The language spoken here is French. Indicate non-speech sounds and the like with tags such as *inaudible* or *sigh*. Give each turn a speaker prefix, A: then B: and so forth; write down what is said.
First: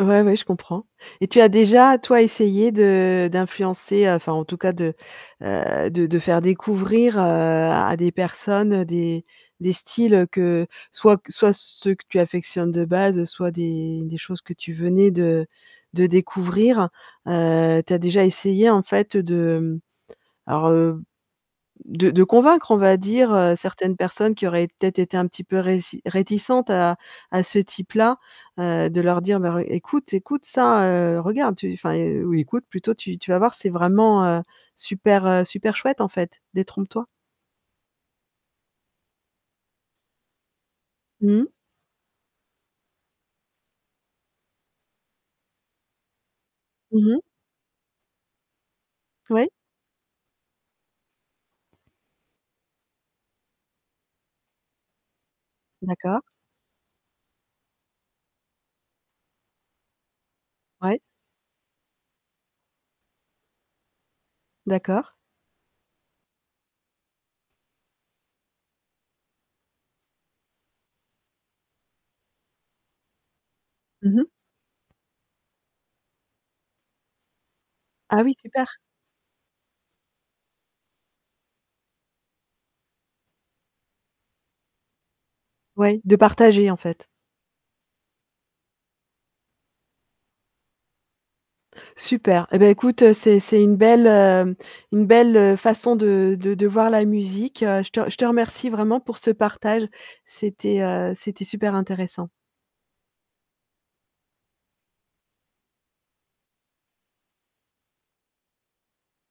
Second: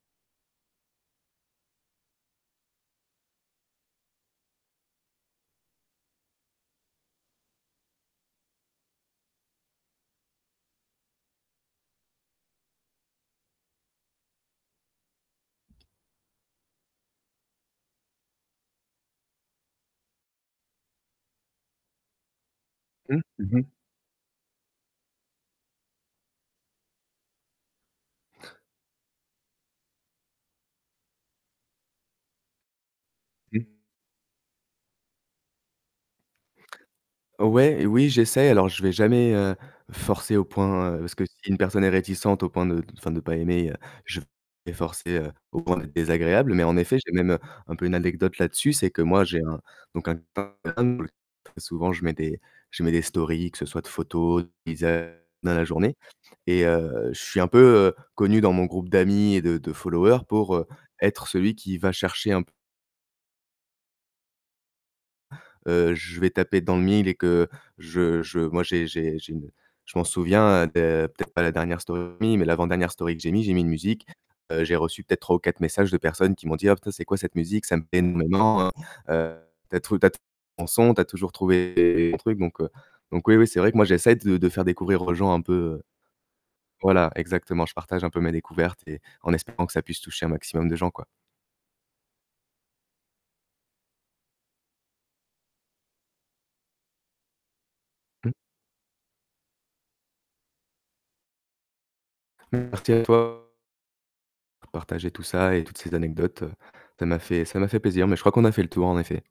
A: Ouais, ouais, je comprends et tu as déjà, toi, essayé de d'influencer, enfin en tout cas de, heu, de de faire découvrir, heu, à des personnes, des des styles que soit q soit ceux que tu affectionnes de base, soit des des choses que tu venais de de découvrir? Heu, tu as déjà essayé en fait de, mmh, alors, heu, de de convaincre, on va
B: Mmh,
A: dire, heu,
B: mmh mh.
A: certaines personnes qui auraient peut-être été un petit peu réci réticentes à à ce type-là, heu, de leur dire: «Bah re écoute écoute, ça, heu, regarde, tu enfin, heu, oui, écoute plutôt, tu tu vas voir,
B: Mmh.
A: c'est vraiment, heu, super, heu, super chouette, en fait. Détrompe-toi»?
B: Ouais, oui, j'essaie alors je vais jamais, heu, forcer au point, heu parce que si
A: Mmh.
B: une personne est réticente au point de d enfin de pas aimer, heu, je vais pas forcer, heu, au point d'être désagréable, mais en effet,
A: Mmh
B: j'ai
A: mh.
B: même un peu une anecdote là-dessus. C'est que moi j'ai
A: Ouais.
B: un donc un *unintelligible* souvent je mets des je mets des stories, que ce soit de photos, de paysages dans la journée
A: D'accord.
B: et heu, je suis un peu, heu, connu dans mon groupe d'amis et de de followers pour, heu,
A: Ouais.
B: être celui qui va chercher un p
A: D'accord.
B: heu, je vais taper dans le mille et que je je moi j'ai j'ai j'ai une je m'en souviens de peut-être pas la dernière story que j'ai mis, mais l'avant-dernière story que j'ai mis, j'ai mis une musique,
A: Mmh mh.
B: heu, j'ai reçu peut-être 3 ou 4 messages de personnes qui m'ont dit: «Oh, putain, c'est quoi cette musique? Ça me plait
A: Ah oui,
B: énormément,
A: super.
B: hein. Heu, tu as trouvé tu as trouvé un bon son, tu as toujours trouvé des des bons trucs», donc heu, donc oui, oui, c'est vrai que moi j'essaie de de faire découvrir aux gens un peu, heu,
A: Ouais, de partager, en fait.
B: voilà, exactement. Je partage un peu mes découvertes et en espérant que ça puisse toucher un maximum de gens, quoi.
A: Super et ben écoute, c'est c'est une belle, heu, une belle, heu, façon de de de voir la musique. Je te je te
B: Mmh.
A: remercie vraiment pour ce partage. C'était, heu, c'était super intéressant.
B: Merci à toi pour partager tout ça et toutes ces anecdotes, ça m'a fait ça m'a fait plaisir, mais je crois qu'on a fait le tour, en effet.